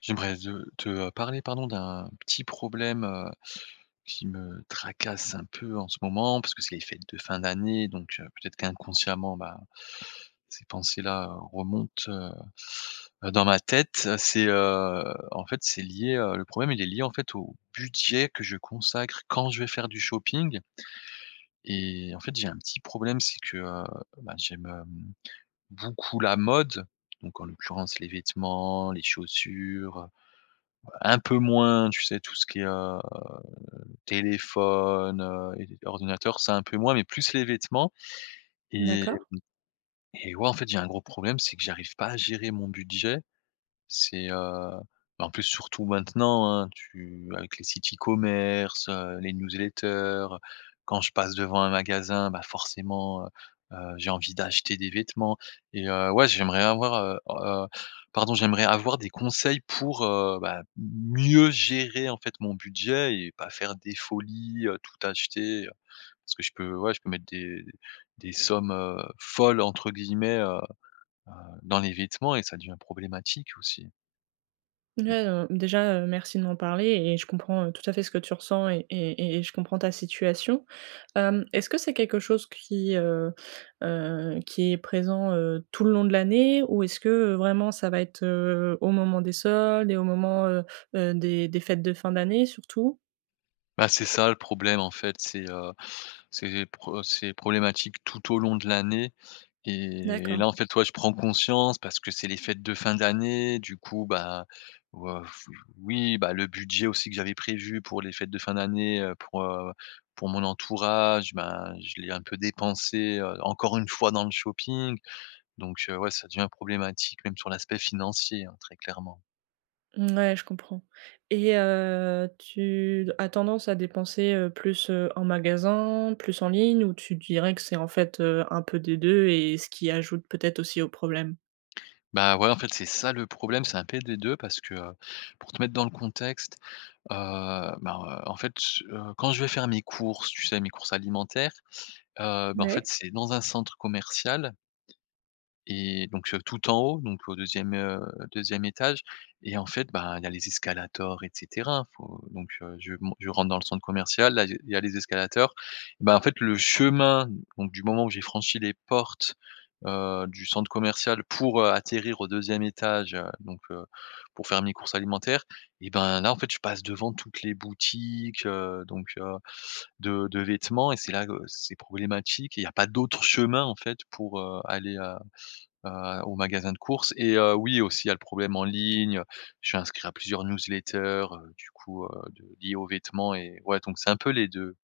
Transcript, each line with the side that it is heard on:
left: J'aimerais de te, parler pardon, d'un petit problème, qui me tracasse un peu en ce moment parce que c'est les fêtes de fin d'année, donc peut-être qu'inconsciemment, bah, ces pensées-là, remontent dans ma tête. C'est, en fait, c'est lié, le problème il est lié en fait au budget que je consacre quand je vais faire du shopping. Et en fait, j'ai un petit problème, c'est que, bah, j'aime beaucoup la mode, donc en l'occurrence les vêtements, les chaussures, un peu moins, tu sais. Tout ce qui est, téléphone, et ordinateur, ça un peu moins, mais plus les vêtements. et
right: D'accord.
left: et ouais, en fait, j'ai un gros problème, c'est que j'arrive pas à gérer mon budget. C'est, bah, en plus surtout maintenant, hein, tu avec les sites e-commerce, les newsletters, quand je passe devant un magasin, bah, forcément, j'ai envie d'acheter des vêtements. Et ouais, j'aimerais avoir, pardon, j'aimerais avoir des conseils pour, bah, mieux gérer, en fait, mon budget et pas faire des folies, tout acheter, parce que je peux ouais, je peux mettre des sommes, «folles» entre guillemets, dans les vêtements, et ça devient problématique aussi.
right: Ouais, déjà, merci de m'en parler et je comprends, tout à fait ce que tu ressens et je comprends ta situation. Est-ce que c'est quelque chose qui est présent, tout le long de l'année? Ou est-ce que, vraiment ça va être, au moment des soldes et au moment, des fêtes de fin d'année surtout?
left: Bah, c'est ça le problème en fait, c'est pro c'est problématique tout au long de l'année. Et
right: D'accord.
left: là en fait, toi je prends conscience parce que c'est les fêtes de fin d'année, du coup, bah, ouah, oui, bah, le budget aussi que j'avais prévu pour les fêtes de fin d'année, pour mon entourage, bah je l'ai un peu dépensé, encore une fois dans le shopping. Donc ouais, ça devient problématique même sur l'aspect financier, hein, très clairement.
right: Ouais, je comprends et tu as tendance à dépenser, plus, en magasin, plus en ligne ou tu dirais que c'est en fait, un peu des 2 et ce qui ajoute peut-être aussi au problème?
left: Bah, ouais, en fait, c'est ça le problème, c'est un peu des 2 parce que, pour te mettre dans le contexte, en fait, quand je vais faire mes courses, tu sais, mes courses alimentaires, ben, en fait,
right: Ouais.
left: c'est dans un centre commercial, et donc, tout en haut, donc au deuxième e étage. Et en fait, bah, il y a les escalators, et cetera. Faut donc je rentre dans le centre commercial, là, il y a les escalators. Bah, en fait, le chemin, donc du moment où j'ai franchi les portes, du centre commercial pour, atterrir au deuxième étage, pour faire mes courses alimentaires, et ben, là, en fait, je passe devant toutes les boutiques, de vêtements, et c'est là que c'est problématique, et il y a pas d'autre chemin, en fait, pour, aller, au magasin de courses. Et oui aussi il y a le problème en ligne, je suis inscrit à plusieurs newsletters, de liées aux vêtements, et ouais donc c'est un peu les deux.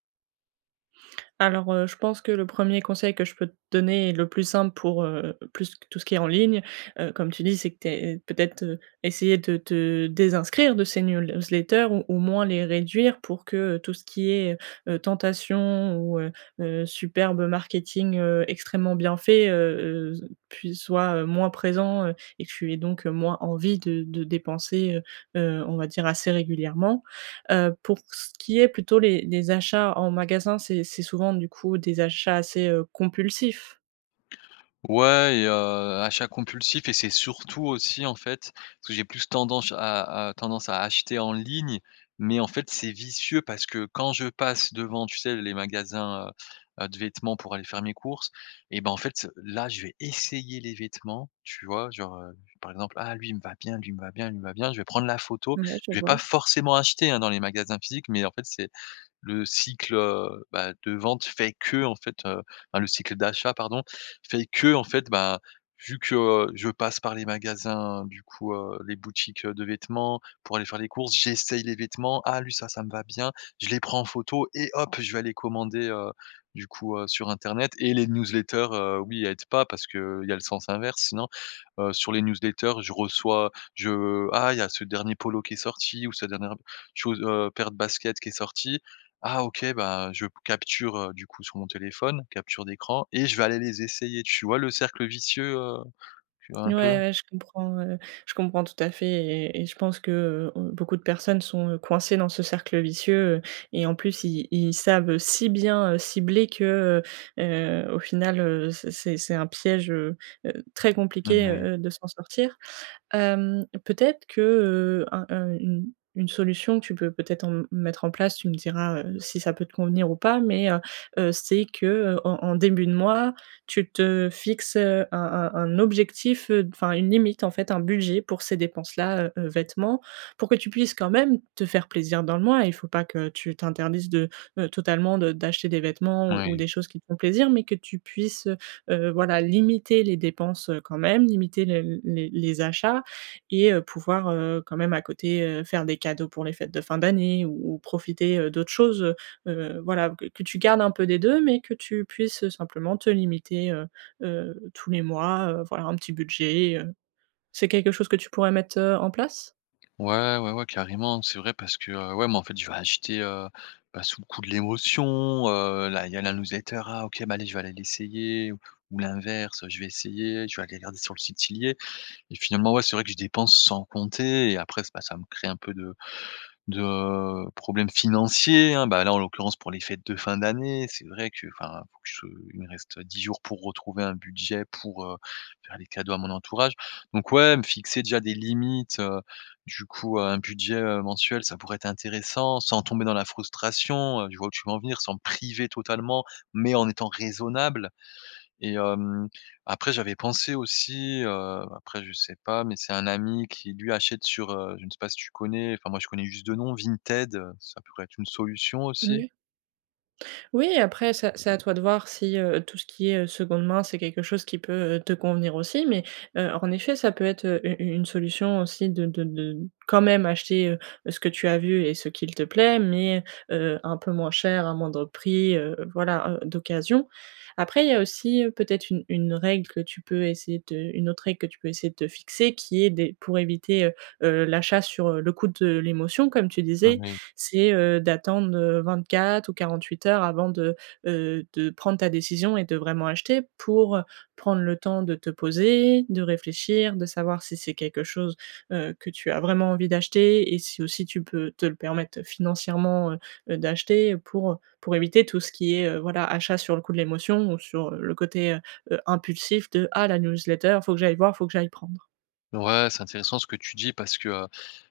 right: Alors, je pense que le premier conseil que je peux te donner est le plus simple pour, plus que tout ce qui est en ligne, comme tu dis, c'est que tu peut-être, essayer de te désinscrire de ces newsletters ou au moins les réduire pour que, tout ce qui est, tentation ou, superbe marketing, extrêmement bien fait, z soit, moins présent, et que tu aies donc, moins envie de dépenser, on va dire assez régulièrement. Pour ce qui est plutôt les achats en magasin, c'est souvent du coup des achats assez, compulsifs.
left: Ouais, et achat compulsif, et c'est surtout aussi, en fait, parce que j'ai plus tendance à acheter en ligne, mais en fait, c'est vicieux parce que quand je passe devant, tu sais, les magasins, de vêtements pour aller faire mes courses, et ben, en fait, là, je vais essayer les vêtements, tu vois? Genre, par exemple: «Ah, lui, il me va bien, lui, il me va bien, lui, il me va bien». Je vais prendre la photo.
right: Ouais, je
left: Je vais
right: vois.
left: pas forcément acheter, hein, dans les magasins physiques, mais en fait, c'est le cycle, bah, de vente fait que, en fait, enfin, le cycle d'achat pardon, fait que, en fait, bah, vu que, je passe par les magasins, du coup, les boutiques de vêtements pour aller faire les courses, j'essaye les vêtements. Ah lui, ça me va bien, je les prends en photo et hop, je vais aller commander, sur internet, et les newsletters, oui, aident pas parce qu'il y a le sens inverse sinon, sur les newsletters, je reçois je ah, il y a ce dernier polo qui est sorti ou cette dernière chose, paire de baskets qui est sortie. Ah OK, bah, je capture, du coup sur mon téléphone, capture d'écran, et je vais aller les essayer. Tu vois le cercle vicieux, tu vois un
right: Ouais,
left: peu?
right: ouais, je comprends tout à fait et je pense que, on beaucoup de personnes sont, coincées dans ce cercle vicieux, et en plus ils savent, si bien, cibler que, heu au final, c'est un piège, très compliqué,
left: Moui,
right: de s'en sortir. Peut-être que, un une solution que tu peux peut-être en mettre en place, tu me diras, si ça peut te convenir ou pas, mais c'est que, en en début de mois, tu te fixes, un objectif, enfin une limite en fait, un budget pour ces dépenses-là, vêtements, pour que tu puisses quand même te faire plaisir dans le mois. Il faut pas que tu t'interdises de, totalement de d'acheter des vêtements ou
left: oui.
right: des choses qui te font plaisir, mais que tu puisses, voilà limiter les dépenses, quand même, limiter le les achats et pouvoir, quand même à côté, faire des cadeaux pour les fêtes de fin d'année ou profiter, d'autres choses, voilà, que tu gardes un peu des 2, mais que tu puisses, simplement te limiter, tous les mois, voilà, un petit budget, C'est quelque chose que tu pourrais mettre, en place?
left: Ouais, ouais, ouais, carrément. C'est vrai parce que, ouais, moi, en fait, je vais acheter, bah, sous le coup de l'émotion, là, il y a la newsletter. Ah OK, bah, allez, je vais aller l'essayer, ou l'inverse, je vais essayer, je vais aller regarder sur le site s'il y est. Et finalement, ouais, c'est vrai que je dépense sans compter, et après, bah, ça me crée un peu de problèmes financiers, hein. Bah, là, en l'occurrence, pour les fêtes de fin d'année, c'est vrai que, enfin, faut que je il me reste 10 jours pour retrouver un budget pour, faire les cadeaux à mon entourage. Donc ouais, me fixer déjà des limites, un budget, mensuel, ça pourrait être intéressant, sans tomber dans la frustration, je vois où tu veux en venir, sans me priver totalement, mais en étant raisonnable. Et après j'avais pensé aussi, après je sais pas, mais c'est un ami qui lui achète sur, je ne sais pas si tu connais, enfin moi je connais juste de nom, Vinted, ça pourrait être une solution aussi.
right: Mmh. Oui, après, c'est à toi de voir si, tout ce qui est, seconde main, c'est quelque chose qui peut, te convenir aussi. Mais, en effet, ça peut être, u une solution aussi de quand même acheter, ce que tu as vu et ce qu'il te plaît, mais, un peu moins cher, à moindre prix, voilà, d'occasion. Après, il y a aussi, peut-être une règle que tu peux essayer de une autre règle que tu peux essayer de te fixer qui est des pour éviter, l'achat sur, le coup de l'émotion, comme tu
left: Mmh
right: disais,
left: mh.
right: c'est, d'attendre, 24 ou 48 heures avant de prendre ta décision et de vraiment acheter pour, prendre le temps de te poser, de réfléchir, de savoir si c'est quelque chose, que tu as vraiment envie d'acheter et si aussi tu peux te le permettre financièrement, d'acheter pour éviter tout ce qui est, voilà, achat sur le coup de l'émotion ou sur, le côté, impulsif de: «Ah la newsletter, faut que j'aille voir, faut que j'aille prendre».
left: Ouais, c'est intéressant ce que tu dis parce que,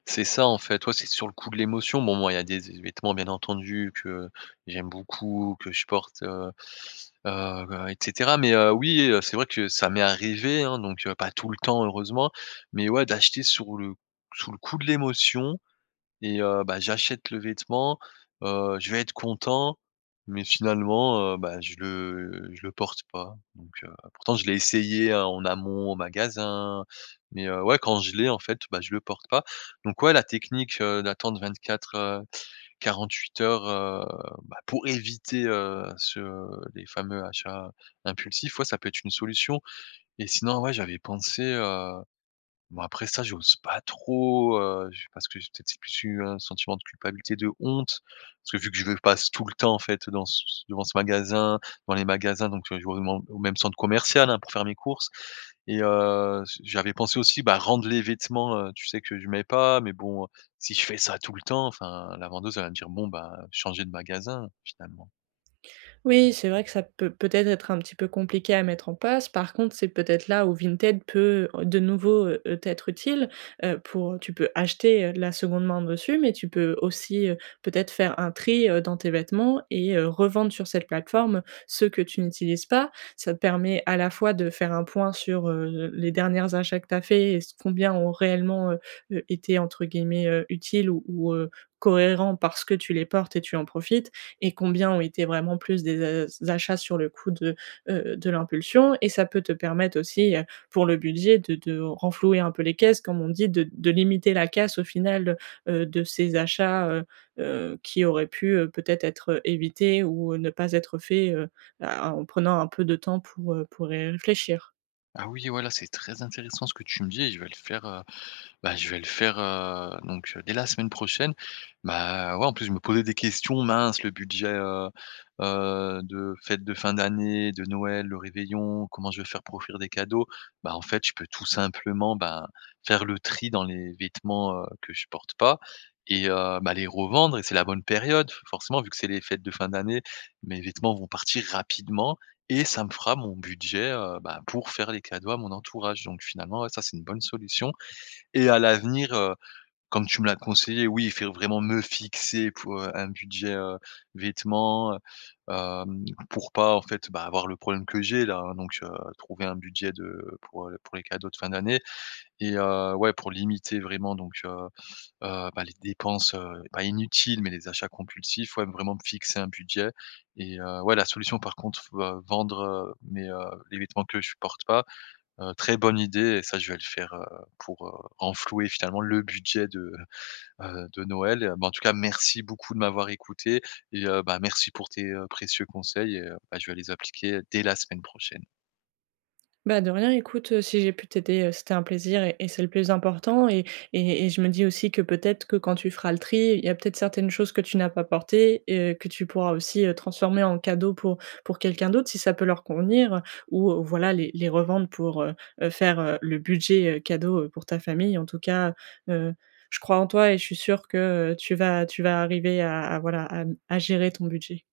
left: c'est ça en fait. Toi, c'est sur le coup de l'émotion. Bon moi il y a des vêtements bien entendu que j'aime beaucoup, que je porte, et cetera. Mais, oui, c'est vrai que ça m'est arrivé, hein, donc, pas tout le temps heureusement, mais ouais d'acheter sur le sous le coup de l'émotion. Et bah, j'achète le vêtement, je vais être content, mais finalement, bah, je le porte pas. Donc pourtant je l'ai essayé, hein, en amont, au magasin, mais ouais, quand je l'ai, en fait, bah, je le porte pas. Donc ouais, la technique, d'attendre 24, 48 heures, bah, pour éviter, ce les fameux achats impulsifs, ouais, ça peut être une solution. Et sinon, ouais, j'avais pensé. Bon après ça, j'ose pas trop, j parce que j'ai peut-être c'est plus eu un sentiment de culpabilité, de honte, parce que vu que je passe tout le temps en fait dans ce devant ce magasin, dans les magasins, donc je vais au men au même centre commercial, hein, pour faire mes courses. Et j'avais pensé aussi, bah, rendre les vêtements, tu sais, que je mets pas, mais bon, si je fais ça tout le temps, enfin la vendeuse elle va me dire: «Bon, bah, changer de magasin, finalement».
right: Oui, c'est vrai que ça peut peut-être être un petit peu compliqué à mettre en place. Par contre, c'est peut-être là où Vinted peut de nouveau, t'être utile, pour tu peux acheter, de la seconde main dessus, mais tu peux aussi, peut-être faire un tri, dans tes vêtements et revendre sur cette plateforme ceux que tu n'utilises pas. Ça te permet à la fois de faire un point sur, les dernières achats que tu as fait et ce combien ont réellement, été entre guillemets, «utiles» ou, cohérents parce que tu les portes et tu en profites et combien ont été vraiment plus des as achats sur le coup de l'impulsion et ça peut te permettre aussi, pour le budget de renflouer un peu les caisses comme on dit, de limiter la casse au final, de ces achats, qui auraient pu, peut-être être, évités ou ne pas être faits, à en prenant un peu de temps pour y réfléchir.
left: Ah oui, voilà, c'est très intéressant ce que tu me dis, et je vais le faire. Je vais le faire, dès la semaine prochaine. Bah, ouais, en plus, je me posais des questions: «Mince, le budget, de fêtes de fin d'année, de Noël, le réveillon, comment je vais faire pour offrir des cadeaux?» Bah, en fait, je peux tout simplement, bah, faire le tri dans les vêtements, que je porte pas, et bah, les revendre, et c'est la bonne période. Forcément, vu que c'est les fêtes de fin d'année, mes vêtements vont partir rapidement, et ça me fera mon budget, bah, pour faire les cadeaux à mon entourage. Donc finalement, ouais, ça, c'est une bonne solution. Et à l'avenir, comme tu me l'as conseillé, oui, il faut vraiment me fixer pour, un budget, vêtements, pour pas, en fait, bah, avoir le problème que j'ai là, hein. Donc trouver un budget de pour les cadeaux de fin d'année, et ouais, pour limiter vraiment, donc bah, les dépenses, pas inutiles, mais les achats compulsifs, ouais, vraiment me fixer un budget. Et ouais, la solution par contre, faut vendre, les vêtements que je porte pas. Très bonne idée, et ça je vais le faire, pour, renflouer finalement le budget de Noël. Bah, en tout cas merci beaucoup de m'avoir écouté, et bah, merci pour tes, précieux conseils, et bah, je vais les appliquer dès la semaine prochaine.
right: Bah, de rien, écoute, si j'ai pu t'aider, c'était un plaisir et c'est le plus important et je me dis aussi que peut-être que quand tu feras le tri, il y a peut-être certaines choses que tu n'as pas portées et que tu pourras aussi, transformer en cadeau pour quelqu'un d'autre si ça peut leur convenir, ou voilà les revendre pour, faire, le budget, cadeau, pour ta famille. En tout cas, heu, je crois en toi et je suis sûre que, tu vas arriver à voilà à gérer ton budget.